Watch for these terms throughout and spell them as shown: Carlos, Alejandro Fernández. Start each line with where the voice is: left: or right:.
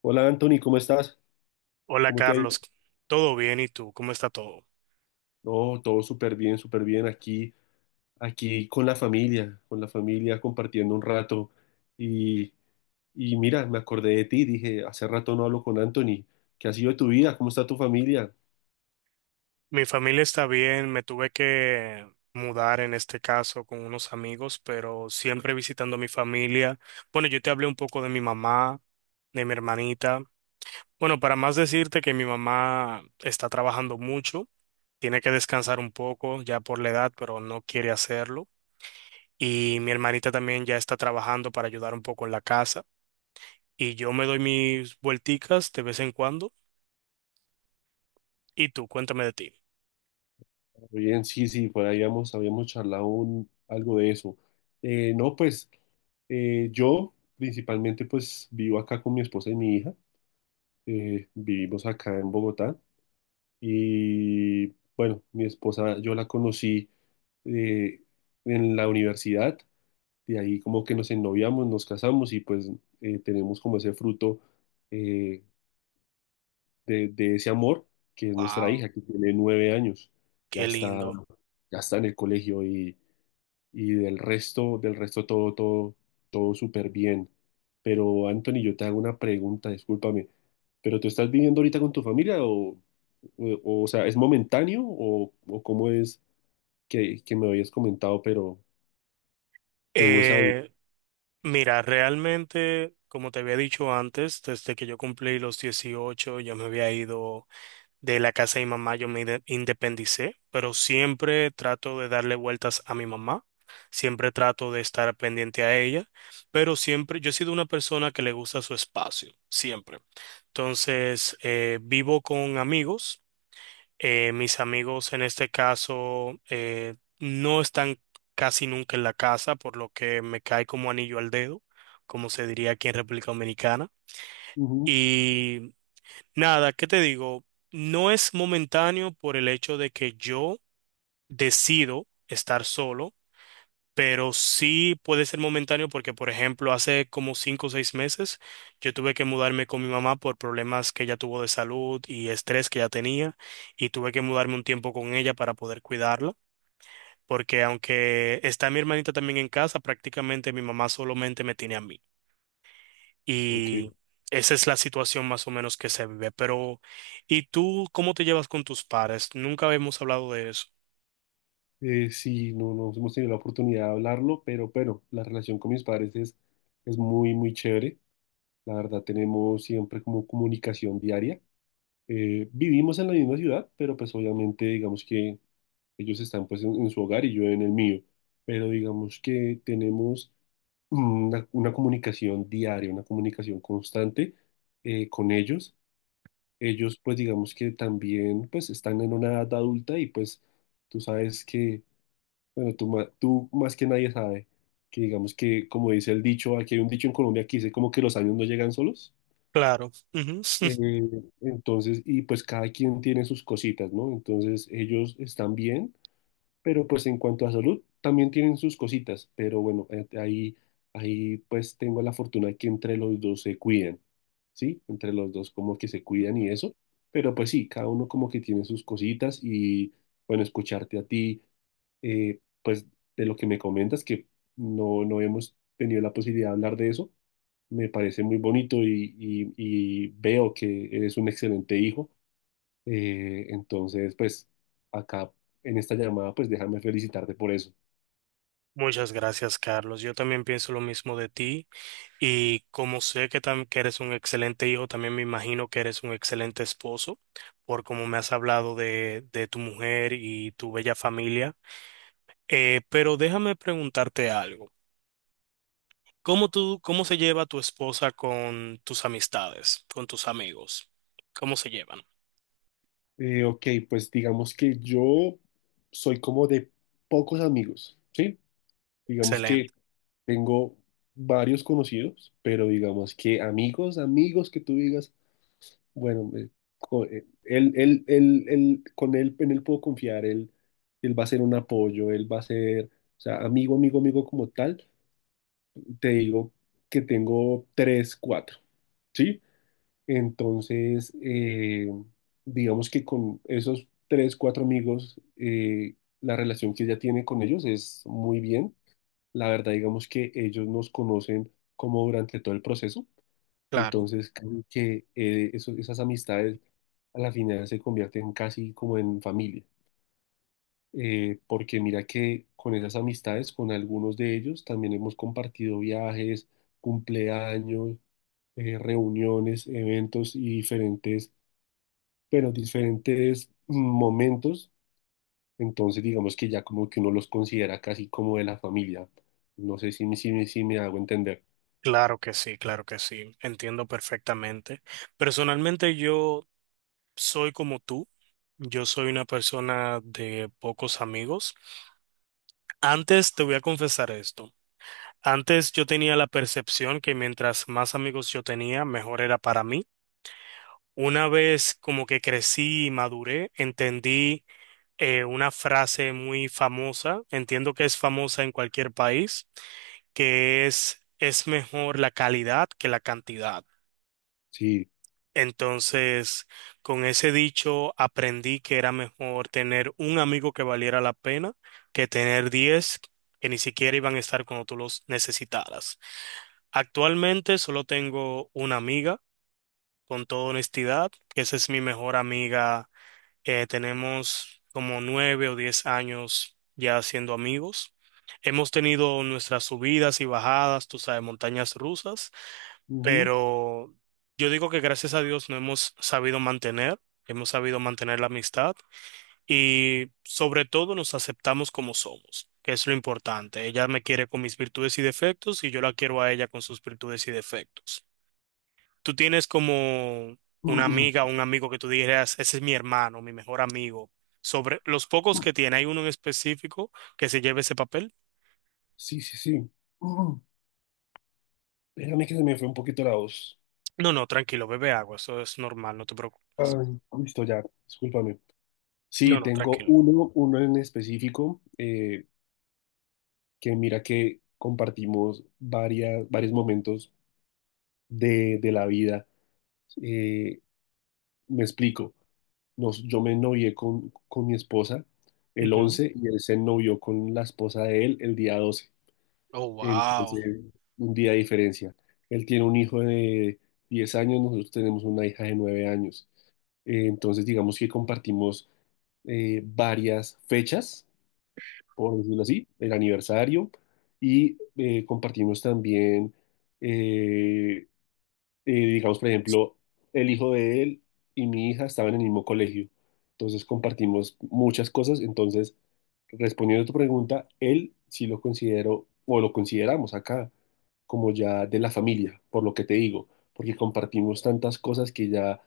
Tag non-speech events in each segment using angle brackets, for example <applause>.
left: Hola Anthony, ¿cómo estás?
right: Hola
left: ¿Cómo te ha ido?
right: Carlos, ¿todo bien? ¿Y tú? ¿Cómo está todo?
left: No, todo súper bien aquí, con la familia, compartiendo un rato. Y, y mira, me acordé de ti, dije, hace rato no hablo con Anthony. ¿Qué ha sido de tu vida? ¿Cómo está tu familia?
right: Mi familia está bien, me tuve que mudar en este caso con unos amigos, pero siempre visitando a mi familia. Bueno, yo te hablé un poco de mi mamá, de mi hermanita. Bueno, para más decirte que mi mamá está trabajando mucho, tiene que descansar un poco ya por la edad, pero no quiere hacerlo. Y mi hermanita también ya está trabajando para ayudar un poco en la casa. Y yo me doy mis vuelticas de vez en cuando. ¿Y tú? Cuéntame de ti.
left: Bien, sí, sí, por ahí habíamos charlado algo de eso. No, pues yo principalmente pues vivo acá con mi esposa y mi hija. Vivimos acá en Bogotá y bueno, mi esposa yo la conocí eh, en la universidad. De ahí como que nos ennoviamos, nos casamos y pues tenemos como ese fruto eh, de ese amor, que es nuestra
right: Wow,
left: hija, que tiene 9 años. ya
right: qué
left: está,
right: lindo.
left: ya está en el colegio y del resto todo súper bien. Pero Anthony, yo te hago una pregunta, discúlpame, pero ¿tú estás viviendo ahorita con tu familia, o sea, es momentáneo, o cómo es que me habías comentado, pero tengo esa duda?
right: Eh, Mira, realmente, como te había dicho antes, desde que yo cumplí los 18, yo me había ido de la casa de mi mamá, yo me independicé, pero siempre trato de darle vueltas a mi mamá, siempre trato de estar pendiente a ella, pero siempre, yo he sido una persona que le gusta su espacio, siempre. Entonces, vivo con amigos. Mis amigos en este caso, no están casi nunca en la casa, por lo que me cae como anillo al dedo, como se diría aquí en República Dominicana.
left: Ujú.
right: Y nada, ¿qué te digo? No es momentáneo por el hecho de que yo decido estar solo, pero sí puede ser momentáneo porque, por ejemplo, hace como 5 o 6 meses yo tuve que mudarme con mi mamá por problemas que ella tuvo de salud y estrés que ella tenía y tuve que mudarme un tiempo con ella para poder cuidarla. Porque aunque está mi hermanita también en casa, prácticamente mi mamá solamente me tiene a mí.
left: Ok.
right: Y esa es la situación más o menos que se vive. Pero, ¿y tú cómo te llevas con tus padres? Nunca habíamos hablado de eso.
left: Sí, no hemos tenido la oportunidad de hablarlo, pero la relación con mis padres es muy, muy chévere. La verdad, tenemos siempre como comunicación diaria. Vivimos en la misma ciudad, pero pues obviamente digamos que ellos están pues en su hogar y yo en el mío, pero digamos que tenemos una comunicación diaria, una comunicación constante con ellos. Ellos pues digamos que también pues están en una edad adulta y pues tú sabes que bueno, tú más que nadie sabe que digamos que, como dice el dicho, aquí hay un dicho en Colombia que dice como que los años no llegan solos.
right: Claro. Ujú. <laughs>
left: Eh, entonces, y pues cada quien tiene sus cositas, ¿no? Entonces ellos están bien, pero pues en cuanto a salud también tienen sus cositas, pero bueno, ahí pues tengo la fortuna de que entre los dos se cuidan, ¿sí? Entre los dos como que se cuidan y eso, pero pues sí, cada uno como que tiene sus cositas y bueno, escucharte a ti, pues de lo que me comentas, que no hemos tenido la posibilidad de hablar de eso, me parece muy bonito, y veo que eres un excelente hijo. Entonces, pues acá en esta llamada, pues déjame felicitarte por eso.
right: Muchas gracias, Carlos. Yo también pienso lo mismo de ti. Y como sé que, que eres un excelente hijo, también me imagino que eres un excelente esposo, por como me has hablado de tu mujer y tu bella familia. Pero déjame preguntarte algo. ¿Cómo se lleva tu esposa con tus amistades, con tus amigos? ¿Cómo se llevan?
left: Ok, pues digamos que yo soy como de pocos amigos, ¿sí? Digamos que
right: Excelente.
left: tengo varios conocidos, pero digamos que amigos, amigos que tú digas. Bueno, con él, en él puedo confiar. Él va a ser un apoyo, él va a ser, o sea, amigo, amigo, amigo como tal, te digo que tengo tres, cuatro, ¿sí? Entonces, digamos que con esos tres, cuatro amigos, la relación que ella tiene con ellos es muy bien. La verdad, digamos que ellos nos conocen como durante todo el proceso.
right: Claro,
left: Entonces, casi que esas amistades a la final se convierten casi como en familia. Porque mira que con esas amistades, con algunos de ellos, también hemos compartido viajes, cumpleaños, reuniones, eventos y diferentes, pero diferentes mm, momentos. Entonces, digamos que ya como que uno los considera casi como de la familia. No sé si me hago entender.
right: claro que sí, claro que sí. Entiendo perfectamente. Personalmente yo soy como tú. Yo soy una persona de pocos amigos. Antes te voy a confesar esto. Antes yo tenía la percepción que mientras más amigos yo tenía, mejor era para mí. Una vez como que crecí y maduré, entendí una frase muy famosa, entiendo que es famosa en cualquier país, que es mejor la calidad que la cantidad.
left: Sí.
right: Entonces, con ese dicho aprendí que era mejor tener un amigo que valiera la pena que tener 10 que ni siquiera iban a estar cuando tú los necesitaras. Actualmente solo tengo una amiga, con toda honestidad, que esa es mi mejor amiga. Tenemos como 9 o 10 años ya siendo amigos. Hemos tenido nuestras subidas y bajadas, tú sabes, montañas rusas,
left: Ujú.
right: pero yo digo que gracias a Dios no hemos sabido mantener, hemos sabido mantener la amistad y sobre todo nos aceptamos como somos, que es lo importante. Ella me quiere con mis virtudes y defectos y yo la quiero a ella con sus virtudes y defectos. ¿Tú tienes como una amiga o
left: <clears throat>
right: un amigo que tú dijeras, ese es mi hermano, mi mejor amigo? Sobre los pocos que tiene, ¿hay uno en específico que se lleve ese papel?
left: Sí, sí, sí. <clears throat> Espérame que se me fue un poquito la voz.
right: No, no, tranquilo, bebe agua, eso es normal, no te preocupes.
left: Ay, listo, ya, discúlpame.
right: No,
left: Sí,
right: no,
left: tengo
right: tranquilo.
left: uno en específico, que mira que compartimos varios momentos de la vida. Eh, Me explico. Yo me novié con mi esposa el
right: Ujú.
left: once y él se novió con la esposa de él el día 12.
right: Oh,
left: Entonces,
right: wow.
left: un día de diferencia. Él tiene un hijo de 10 años, nosotros tenemos una hija de 9 años. Entonces, digamos que compartimos, varias fechas, por decirlo así, el aniversario, y compartimos también, eh, digamos, por ejemplo, el hijo de él y mi hija estaban en el mismo colegio, entonces compartimos muchas cosas. Entonces, respondiendo a tu pregunta, él sí lo considero, o lo consideramos acá, como ya de la familia, por lo que te digo, porque compartimos tantas cosas que ya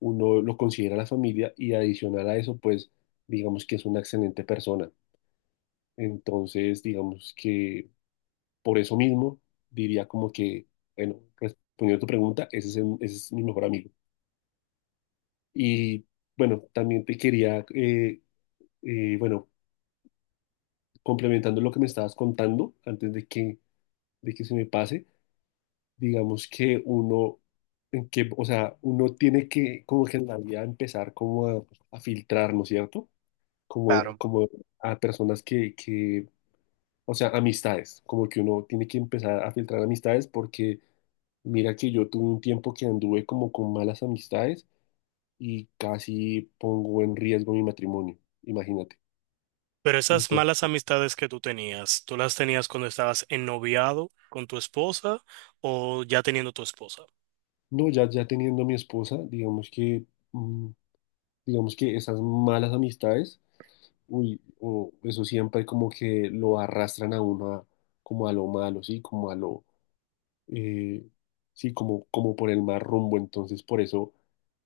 left: uno lo considera la familia, y adicional a eso, pues, digamos que es una excelente persona. Entonces, digamos que por eso mismo, diría como que, bueno, respondiendo a tu pregunta, ese es mi mejor amigo. Y bueno, también te quería, bueno, complementando lo que me estabas contando, antes de que se me pase, digamos que uno, en que, o sea, uno tiene que, como que en la vida empezar como a filtrar, ¿no es cierto? Como,
right: Claro.
left: como a personas o sea, amistades, como que uno tiene que empezar a filtrar amistades, porque mira que yo tuve un tiempo que anduve como con malas amistades y casi pongo en riesgo mi matrimonio, imagínate.
right: Pero esas malas
left: Entonces,
right: amistades que tú tenías, ¿tú las tenías cuando estabas ennoviado con tu esposa o ya teniendo tu esposa?
left: no, ya teniendo mi esposa, mm, digamos que esas malas amistades, uy, o eso siempre como que lo arrastran a uno como a lo malo, sí, como a lo, eh, sí, como por el mal rumbo. Entonces, por eso,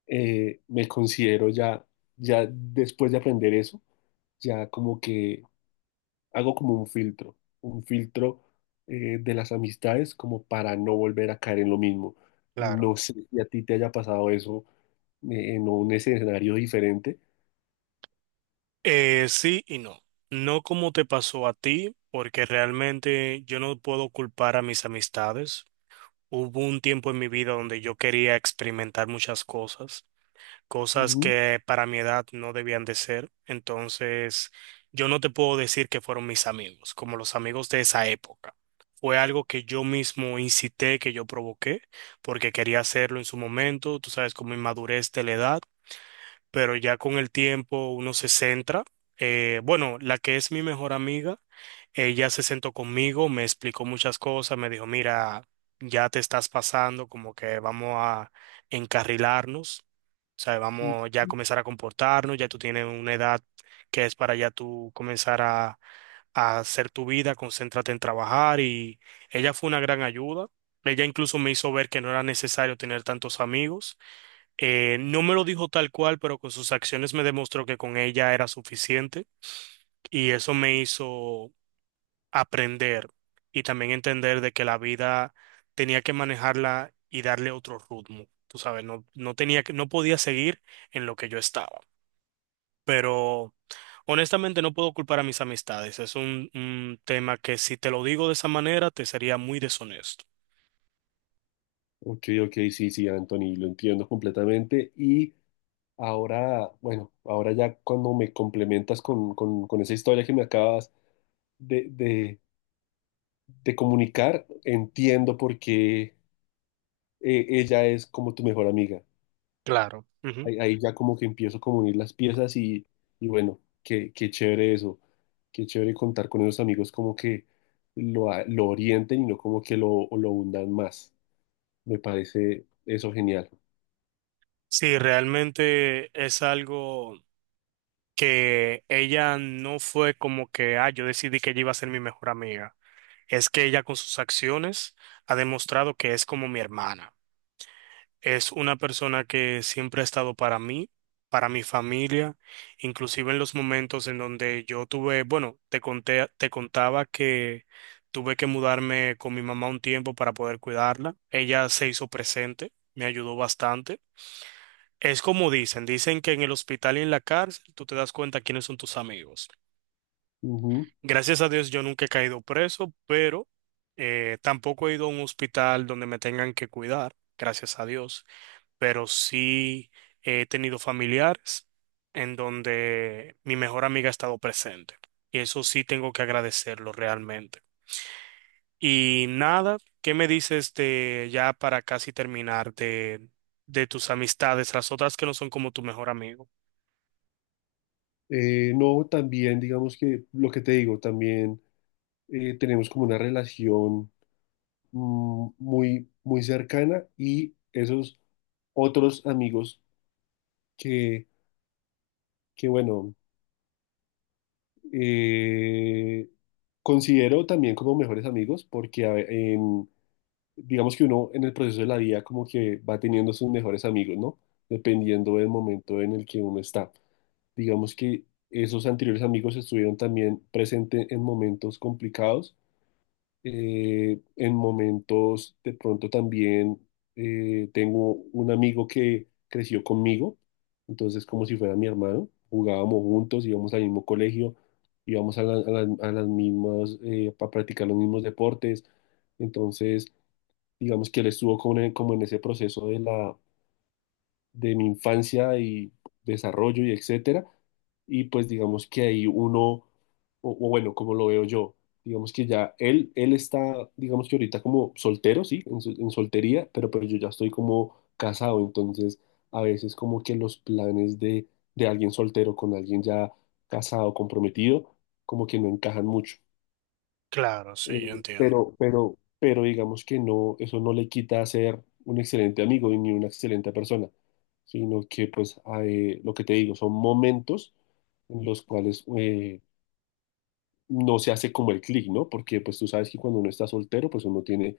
left: me considero ya, ya después de aprender eso, ya como que hago como un filtro, de las amistades, como para no volver a caer en lo mismo.
right: Claro.
left: No sé si a ti te haya pasado eso, en un escenario diferente.
right: Sí y no. No como te pasó a ti, porque realmente yo no puedo culpar a mis amistades. Hubo un tiempo en mi vida donde yo quería experimentar muchas cosas, cosas
left: Ujú,
right: que para mi edad no debían de ser. Entonces, yo no te puedo decir que fueron mis amigos, como los amigos de esa época. Fue algo que yo mismo incité, que yo provoqué, porque quería hacerlo en su momento, tú sabes, como inmadurez de la edad, pero ya con el tiempo uno se centra. Bueno, la que es mi mejor amiga, ella se sentó conmigo, me explicó muchas cosas, me dijo, mira, ya te estás pasando, como que vamos a encarrilarnos, o sea,
left: ujú.
right: vamos ya a comenzar a comportarnos, ya tú tienes una edad que es para ya tú comenzar a, hacer tu vida, concéntrate en trabajar y ella fue una gran ayuda. Ella incluso me hizo ver que no era necesario tener tantos amigos. No me lo dijo tal cual, pero con sus acciones me demostró que con ella era suficiente y eso me hizo aprender y también entender de que la vida tenía que manejarla y darle otro ritmo. Tú sabes, no, no tenía que, no podía seguir en lo que yo estaba. Pero honestamente no puedo culpar a mis amistades. Es un tema que si te lo digo de esa manera te sería muy deshonesto.
left: Ok, ok, sí, sí, Anthony, lo entiendo completamente. Y ahora, bueno, ahora ya cuando me complementas con, esa historia que me acabas de, de- de comunicar, entiendo por qué, ella es como tu mejor amiga.
right: Claro. Ujú.
left: Ahí ya como que empiezo como a unir las piezas y, bueno, qué chévere eso, qué chévere contar con esos amigos como que lo orienten y no como que lo hundan más. Me parece eso genial.
right: Sí, realmente es algo que ella no fue como que, ah, yo decidí que ella iba a ser mi mejor amiga. Es que ella con sus acciones ha demostrado que es como mi hermana. Es una persona que siempre ha estado para mí, para mi familia, inclusive en los momentos en donde yo tuve, bueno, te contaba que tuve que mudarme con mi mamá un tiempo para poder cuidarla. Ella se hizo presente, me ayudó bastante. Es como dicen, dicen que en el hospital y en la cárcel tú te das cuenta quiénes son tus amigos.
left: Ujú.
right: Gracias a Dios yo nunca he caído preso, pero tampoco he ido a un hospital donde me tengan que cuidar, gracias a Dios, pero sí he tenido familiares en donde mi mejor amiga ha estado presente. Y eso sí tengo que agradecerlo realmente. Y nada, ¿qué me dices de ya para casi terminar de tus amistades, las otras que no son como tu mejor amigo?
left: No, también digamos que lo que te digo, también tenemos como una relación, muy, muy cercana, y esos otros amigos que, que bueno, Eh, considero también como mejores amigos porque digamos que uno en el proceso de la vida como que va teniendo sus mejores amigos, ¿no? Dependiendo del momento en el que uno está. Digamos que esos anteriores amigos estuvieron también presentes en momentos complicados, en momentos, de pronto también, tengo un amigo que creció conmigo, entonces como si fuera mi hermano, jugábamos juntos, íbamos al mismo colegio, íbamos a las mismas, para practicar los mismos deportes. Entonces digamos que él estuvo como en, ese proceso de mi infancia y desarrollo y etcétera. Y pues digamos que ahí uno, o, bueno, como lo veo yo, digamos que ya él está, digamos que ahorita como soltero, sí, en soltería, pero pues yo ya estoy como casado. Entonces a veces como que los planes de alguien soltero con alguien ya casado, comprometido, como que no encajan mucho.
right: Claro,
left: Eh,
right: sí, yo entiendo.
left: pero digamos que no, eso no le quita ser un excelente amigo y ni una excelente persona, sino que pues lo que te digo, son momentos en los cuales, no se hace como el clic, ¿no? Porque pues tú sabes que cuando uno está soltero, pues uno tiene,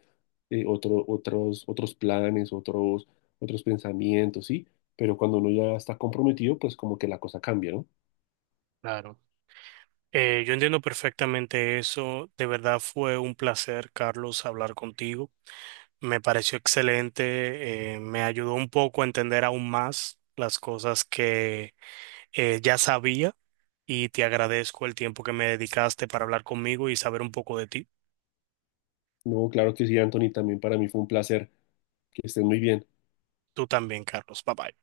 left: otros planes, otros pensamientos, ¿sí? Pero cuando uno ya está comprometido, pues como que la cosa cambia, ¿no?
right: Claro. Yo entiendo perfectamente eso. De verdad fue un placer, Carlos, hablar contigo. Me pareció excelente. Me ayudó un poco a entender aún más las cosas que ya sabía y te agradezco el tiempo que me dedicaste para hablar conmigo y saber un poco de ti.
left: No, claro que sí, Anthony, también para mí fue un placer. Que estén muy bien.
right: Tú también, Carlos. Bye bye.